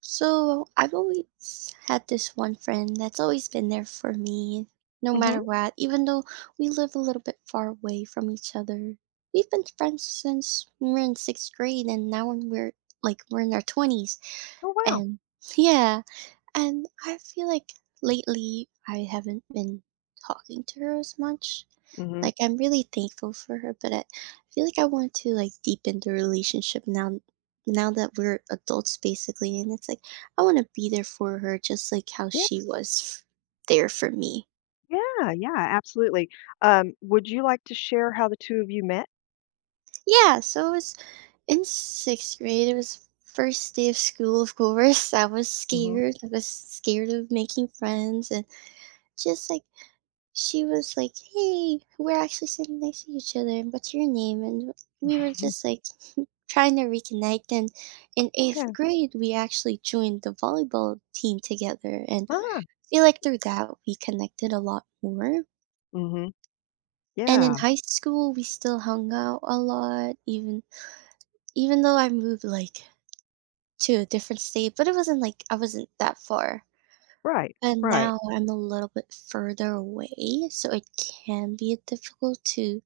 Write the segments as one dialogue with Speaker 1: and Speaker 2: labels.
Speaker 1: So I've always had this one friend that's always been there for me, no
Speaker 2: Mhm.
Speaker 1: matter what, even though we live a little bit far away from each other. We've been friends since we were in sixth grade and now when we're like we're in our twenties
Speaker 2: Oh, wow.
Speaker 1: and yeah. And I feel like lately I haven't been talking to her as much.
Speaker 2: Mhm.
Speaker 1: Like I'm really thankful for her, but I feel like I want to like deepen the relationship now that we're adults basically and it's like I want to be there for her just like how
Speaker 2: Yeah,
Speaker 1: she was there for me.
Speaker 2: yeah, yeah, absolutely. Would you like to share how the 2 of you met?
Speaker 1: Yeah, so it was in 6th grade. It was first day of school, of course. I was
Speaker 2: Mhm.
Speaker 1: scared. I was scared of making friends and just like she was like, "Hey, we're actually sitting next to each other, and what's your name?" And we were just like trying to reconnect. And in eighth
Speaker 2: Yeah.
Speaker 1: grade, we actually joined the volleyball team together, and
Speaker 2: Ah.
Speaker 1: I feel like through that we connected a lot more.
Speaker 2: Mhm.
Speaker 1: And in
Speaker 2: Yeah.
Speaker 1: high school, we still hung out a lot, even though I moved like to a different state, but it wasn't like I wasn't that far.
Speaker 2: Right,
Speaker 1: And
Speaker 2: right.
Speaker 1: now I'm a little bit further away, so it can be difficult to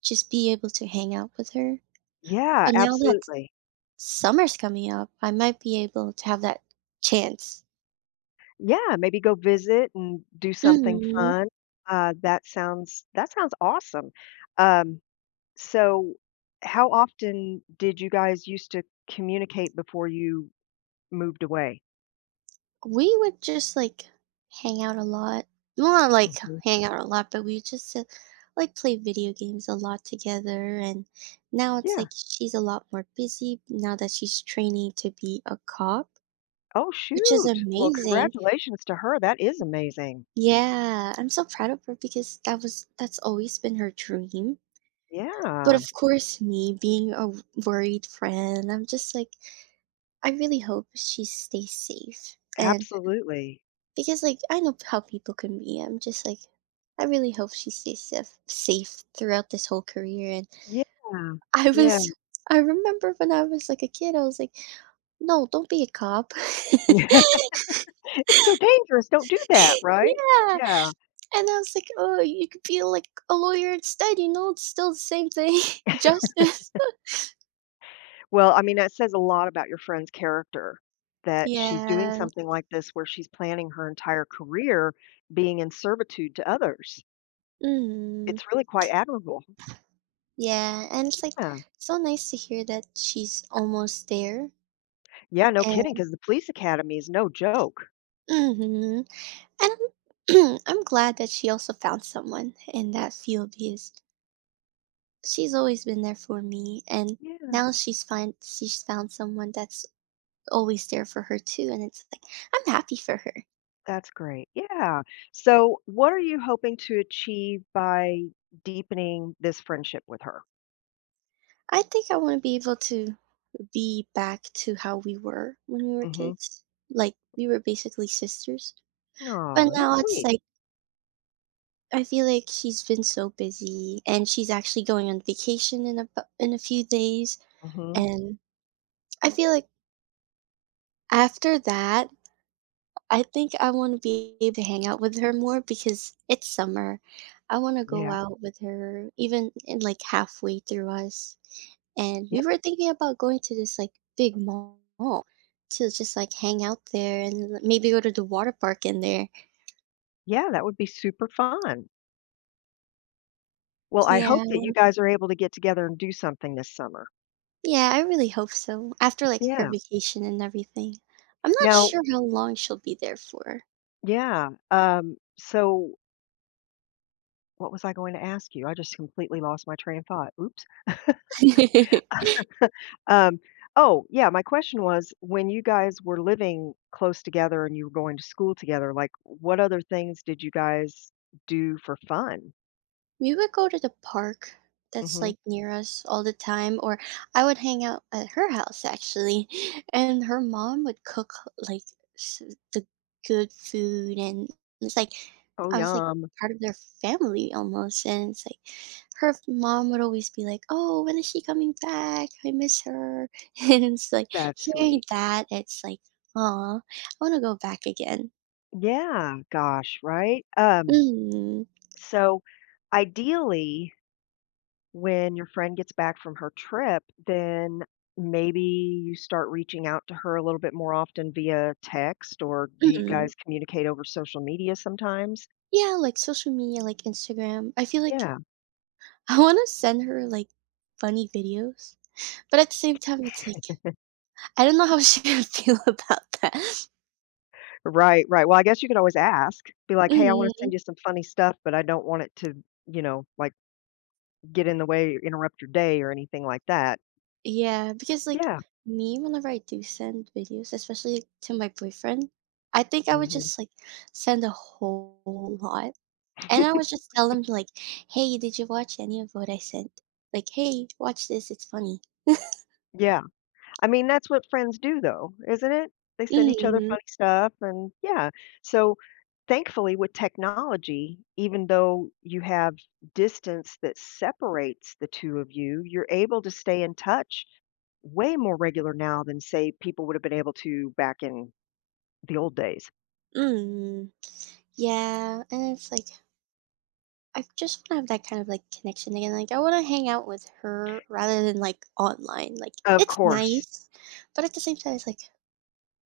Speaker 1: just be able to hang out with her.
Speaker 2: Yeah,
Speaker 1: But now that
Speaker 2: absolutely.
Speaker 1: summer's coming up, I might be able to have that chance.
Speaker 2: Yeah, maybe go visit and do something
Speaker 1: Mhm.
Speaker 2: fun. That sounds awesome. Um, so how often did you guys used to communicate before you moved away?
Speaker 1: We would just, like, hang out a lot. Well, not, like,
Speaker 2: Mhm.
Speaker 1: hang out a lot, but we just sit like, play video games a lot together, and now it's
Speaker 2: Yeah.
Speaker 1: like she's a lot more busy now that she's training to be a cop,
Speaker 2: Oh,
Speaker 1: which is
Speaker 2: shoot. Well,
Speaker 1: amazing.
Speaker 2: congratulations to her. That is amazing.
Speaker 1: Yeah, I'm so proud of her because that's always been her dream. But
Speaker 2: Yeah,
Speaker 1: of course, me being a worried friend, I'm just like, I really hope she stays safe. And
Speaker 2: absolutely.
Speaker 1: because, like, I know how people can be, I'm just like, I really hope she stays safe throughout this whole career. And
Speaker 2: Yeah,
Speaker 1: I
Speaker 2: yeah.
Speaker 1: was, I remember when I was like a kid, I was like, no, don't be a cop.
Speaker 2: It's so dangerous, don't do that, right?
Speaker 1: Yeah.
Speaker 2: Yeah.
Speaker 1: And I was like, oh, you could be like a lawyer instead, you know, it's still the same thing. Justice.
Speaker 2: Well, I mean, that says a lot about your friend's character that she's doing
Speaker 1: Yeah.
Speaker 2: something like this where she's planning her entire career being in servitude to others.
Speaker 1: Mm.
Speaker 2: It's really quite admirable.
Speaker 1: Yeah, and it's like
Speaker 2: Yeah.
Speaker 1: so nice to hear that she's almost there.
Speaker 2: Yeah, no kidding,
Speaker 1: And
Speaker 2: because the police academy is no joke.
Speaker 1: mhm. And I'm I'm glad that she also found someone in that field because she's always been there for me and
Speaker 2: Yeah,
Speaker 1: now she's found someone that's always there for her too and it's like I'm happy for her.
Speaker 2: that's great. Yeah. So, what are you hoping to achieve by deepening this friendship with her?
Speaker 1: I think I want to be able to be back to how we were when we were
Speaker 2: Mhm.
Speaker 1: kids. Like we were basically sisters. But
Speaker 2: Oh, that's
Speaker 1: now it's
Speaker 2: sweet.
Speaker 1: like I feel like she's been so busy, and she's actually going on vacation in a few days,
Speaker 2: Mhm.
Speaker 1: and I feel like after that, I think I want to be able to hang out with her more because it's summer. I want to go
Speaker 2: Yeah.
Speaker 1: out with her, even in like halfway through us. And
Speaker 2: Ye
Speaker 1: we were thinking about going to this like big mall to just like hang out there and like, maybe go to the water park in there.
Speaker 2: Yeah, that would be super fun. Well, I
Speaker 1: Yeah.
Speaker 2: hope that you guys are able to get together and do something this summer.
Speaker 1: Yeah, I really hope so, after, like, her
Speaker 2: Yeah.
Speaker 1: vacation and everything. I'm not
Speaker 2: Now
Speaker 1: sure how long she'll be there for.
Speaker 2: yeah, so what was I going to ask you? I just completely lost my train of thought. Oops. Um, oh, yeah, my question was, when you guys were living close together and you were going to school together, like, what other things did you guys do for fun?
Speaker 1: We would go to the park that's,
Speaker 2: Mhm.
Speaker 1: like, near us all the time, or I would hang out at her house actually, and her mom would cook, like, s the good food, and it's like
Speaker 2: Oh,
Speaker 1: I was, like,
Speaker 2: yum.
Speaker 1: part of their family almost, and it's like her f mom would always be like, "Oh, when is she coming back? I miss her." And it's like
Speaker 2: That's
Speaker 1: hearing
Speaker 2: sweet.
Speaker 1: that, it's like, "Aw, I wanna go back again."
Speaker 2: Yeah, gosh, right?
Speaker 1: Mm,
Speaker 2: So, ideally, when your friend gets back from her trip, then maybe you start reaching out to her a little bit more often via text, or do you
Speaker 1: mm.
Speaker 2: guys communicate over social media sometimes?
Speaker 1: Yeah, like, social media, like Instagram, I feel like
Speaker 2: Yeah,
Speaker 1: I wanna send her, like, funny videos, but at the same time, it's like, I don't know how she would feel about that.
Speaker 2: right, right. Well, I guess you could always ask, be like, hey, I want to send
Speaker 1: Mhm.
Speaker 2: you some funny stuff, but I don't want it to, you know, like get in the way or interrupt your day or anything like that.
Speaker 1: Yeah, because, like,
Speaker 2: Yeah.
Speaker 1: me, whenever I do send videos, especially like, to my boyfriend, I think I would
Speaker 2: hmm
Speaker 1: just, like, send a whole lot, and I would just tell him, like, "Hey, did you watch any of what I sent?" Like, "Hey, watch this, it's funny."
Speaker 2: Yeah. I mean, that's what friends do though, isn't it? They send each other
Speaker 1: Mhm,
Speaker 2: funny stuff and yeah. So thankfully with technology, even though you have distance that separates the two of you, you're able to stay in touch way more regular now than say people would have been able to back in the old days.
Speaker 1: mhm. Yeah, and it's like I just want to have that kind of like connection again. Like I want to hang out with her rather than like online. Like
Speaker 2: Of
Speaker 1: it's
Speaker 2: course.
Speaker 1: nice, but at the same time, it's like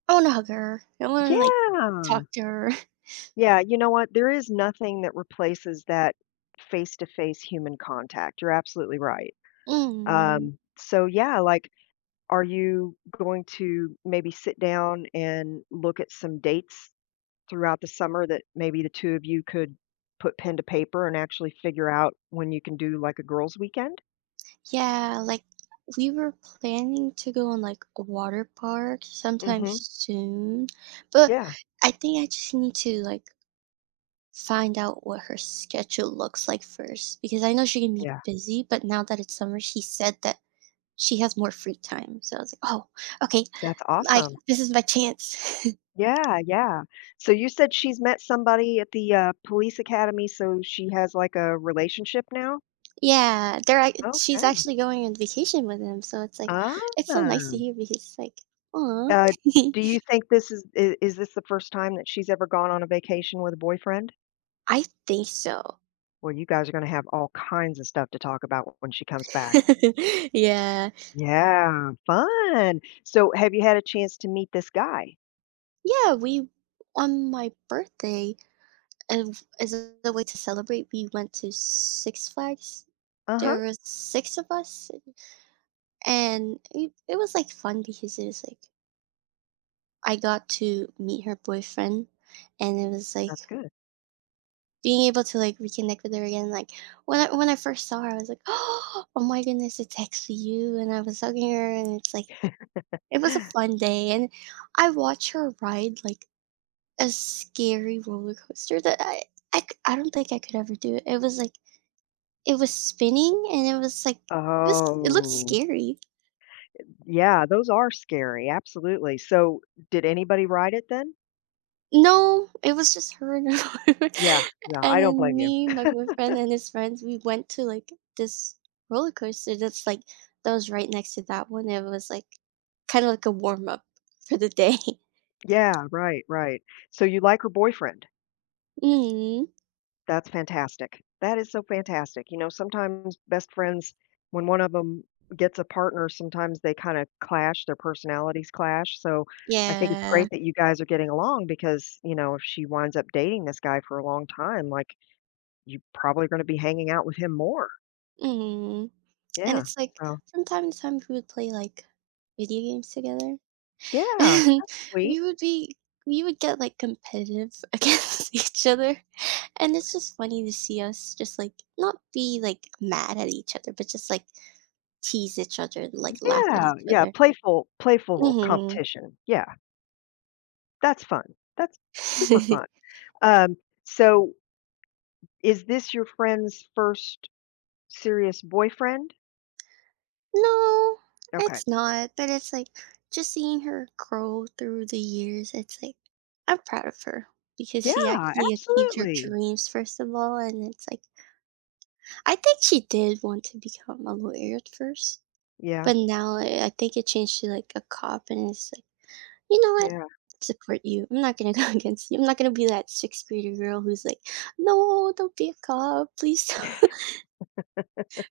Speaker 1: I want to hug her. I want to like
Speaker 2: Yeah.
Speaker 1: talk to her.
Speaker 2: Yeah, you know what? There is nothing that replaces that face-to-face human contact. You're absolutely right.
Speaker 1: Mm.
Speaker 2: So yeah, like are you going to maybe sit down and look at some dates throughout the summer that maybe the 2 of you could put pen to paper and actually figure out when you can do, like, a girls' weekend?
Speaker 1: Yeah, like we were planning to go on like a water park sometime
Speaker 2: Mhm.
Speaker 1: soon, but
Speaker 2: Yeah,
Speaker 1: I think I just need to like find out what her schedule looks like first because I know she can be
Speaker 2: yeah,
Speaker 1: busy, but now that it's summer, she said that She has more free time, so I was like, "Oh, okay,
Speaker 2: that's
Speaker 1: like,
Speaker 2: awesome.
Speaker 1: this is my chance."
Speaker 2: Yeah, yeah. So you said she's met somebody at the, police academy, so she has, like, a relationship now?
Speaker 1: Yeah, they're ac she's
Speaker 2: Okay.
Speaker 1: actually going on vacation with him, so it's like
Speaker 2: Ah.
Speaker 1: it's so nice to hear because it's like, "Aw."
Speaker 2: Uh, do you think this is I is this the first time that she's ever gone on a vacation with a boyfriend?
Speaker 1: I think so.
Speaker 2: Well, you guys are gonna have all kinds of stuff to talk about when she comes back.
Speaker 1: Yeah.
Speaker 2: Yeah, fun. So have you had a chance to meet this guy?
Speaker 1: Yeah, we on my birthday, and as a way to celebrate, we went to Six Flags.
Speaker 2: Uh-huh,
Speaker 1: There were 6 of us, and it was, like, fun because it was, like I got to meet her boyfriend, and it was
Speaker 2: that's
Speaker 1: like
Speaker 2: good.
Speaker 1: being able to like reconnect with her again. Like when I first saw her, I was like, oh my goodness, it's actually you. And I was hugging her, and it's like it was a fun day. And I watched her ride like a scary roller coaster that I don't think I could ever do it. It was like it was spinning, and it was like this. It looked
Speaker 2: Oh,
Speaker 1: scary.
Speaker 2: yeah, those are scary, absolutely. So did anybody ride it then?
Speaker 1: No, it was just her and her boyfriend,
Speaker 2: Yeah, yeah, I
Speaker 1: and
Speaker 2: don't
Speaker 1: then
Speaker 2: blame you.
Speaker 1: me, my boyfriend, and his friends, we went to, like, this roller coaster that's, like that was right next to that one, it was, like, kinda like a warm up for the day.
Speaker 2: Yeah, right, right. So you like her boyfriend?
Speaker 1: Mhm.
Speaker 2: That's fantastic. That is so fantastic. You know, sometimes best friends, when one of them gets a partner, sometimes they kind of clash, their personalities clash. So I think it's
Speaker 1: Yeah.
Speaker 2: great that you guys are getting along because, you know, if she winds up dating this guy for a long time, like you're probably going to be hanging out with him more.
Speaker 1: Mhm. And
Speaker 2: Yeah.
Speaker 1: it's, like,
Speaker 2: So,
Speaker 1: from time to time, we would play, like, video games together,
Speaker 2: yeah,
Speaker 1: and
Speaker 2: that's sweet.
Speaker 1: we would be we would get, like, competitive against each other. And it's just funny to see us just like not be like mad at each other, but just like tease each other and like laugh at
Speaker 2: Yeah.
Speaker 1: each
Speaker 2: Yeah.
Speaker 1: other.
Speaker 2: Playful
Speaker 1: Mhm.
Speaker 2: competition. Yeah. That's fun. That's super fun. Um, so is this your friend's first serious boyfriend?
Speaker 1: No,
Speaker 2: Okay.
Speaker 1: it's not. But it's like just seeing her grow through the years. It's like I'm proud of her because she
Speaker 2: Yeah,
Speaker 1: actually achieved her
Speaker 2: absolutely.
Speaker 1: dreams first of all, and it's like I think she did want to become a lawyer at first,
Speaker 2: Yeah,
Speaker 1: but now I think it changed to like a cop, and it's like you know what?
Speaker 2: yeah.
Speaker 1: Support you. I'm not gonna go against you. I'm not gonna be that sixth grader girl who's like, "No, don't be a cop, please."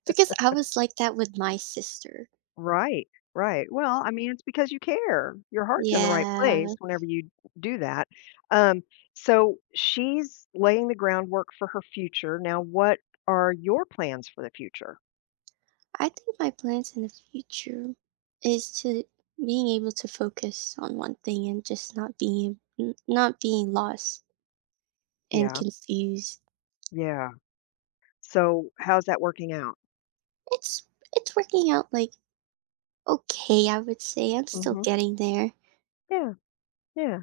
Speaker 1: because I was like that with my sister.
Speaker 2: Right, right. Well, I mean, it's because you care. Your heart's in the right
Speaker 1: Yeah,
Speaker 2: place whenever you do that. Um, so she's laying the groundwork for her future. Now, what are your plans for the future?
Speaker 1: I think my plans in the future is to being able to focus on one thing and just not being not being lost and
Speaker 2: Yeah,
Speaker 1: confused.
Speaker 2: yeah. So how's that working out?
Speaker 1: It's it's working out like okay, I would say. I'm still
Speaker 2: hmm
Speaker 1: getting there.
Speaker 2: Yeah, yeah.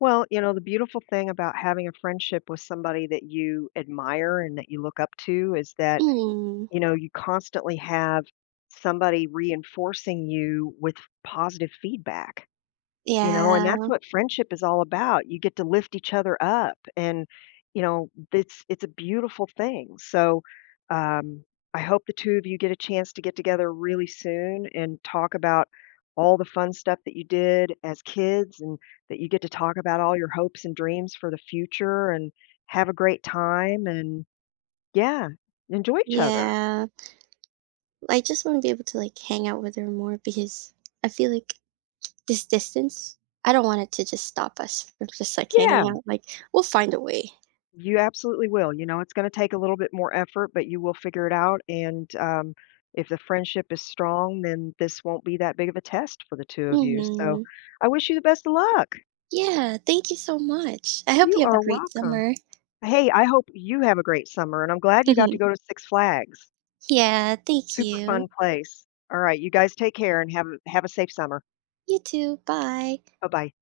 Speaker 2: Well, you know, the beautiful thing about having a friendship with somebody that you admire and that you look up to is that
Speaker 1: Mm,
Speaker 2: you know, you constantly have somebody reinforcing you with positive feedback, you know, and right, that's
Speaker 1: yeah,
Speaker 2: what friendship is all about. You get to lift each other up and, you know, it's a beautiful thing. So, um, I hope the two of you get a chance to get together really soon and talk about all the fun stuff that you did as kids and that you get to talk about all your hopes and dreams for the future and have a great time and yeah, enjoy each other.
Speaker 1: yeah. I just want to be able to like hang out with her more because I feel like this distance, I don't want it to just stop us from just like
Speaker 2: Yeah.
Speaker 1: hanging out. Like we'll find a way.
Speaker 2: You absolutely will, you know, it's gonna take a little bit more effort, but you will figure it out, and, if the friendship is strong, then this won't be that big of a test for the 2 of you, so
Speaker 1: Hmm.
Speaker 2: I wish you the best of luck.
Speaker 1: Yeah, thank you so much. I hope
Speaker 2: You
Speaker 1: you have a
Speaker 2: are
Speaker 1: great
Speaker 2: welcome.
Speaker 1: summer.
Speaker 2: Hey, I hope you have a great summer, and I'm glad you got to go to Six Flags.
Speaker 1: Yeah, thank
Speaker 2: Super fun
Speaker 1: you.
Speaker 2: place. All right, you guys take care and have a safe summer.
Speaker 1: You too. Bye.
Speaker 2: Bye-bye.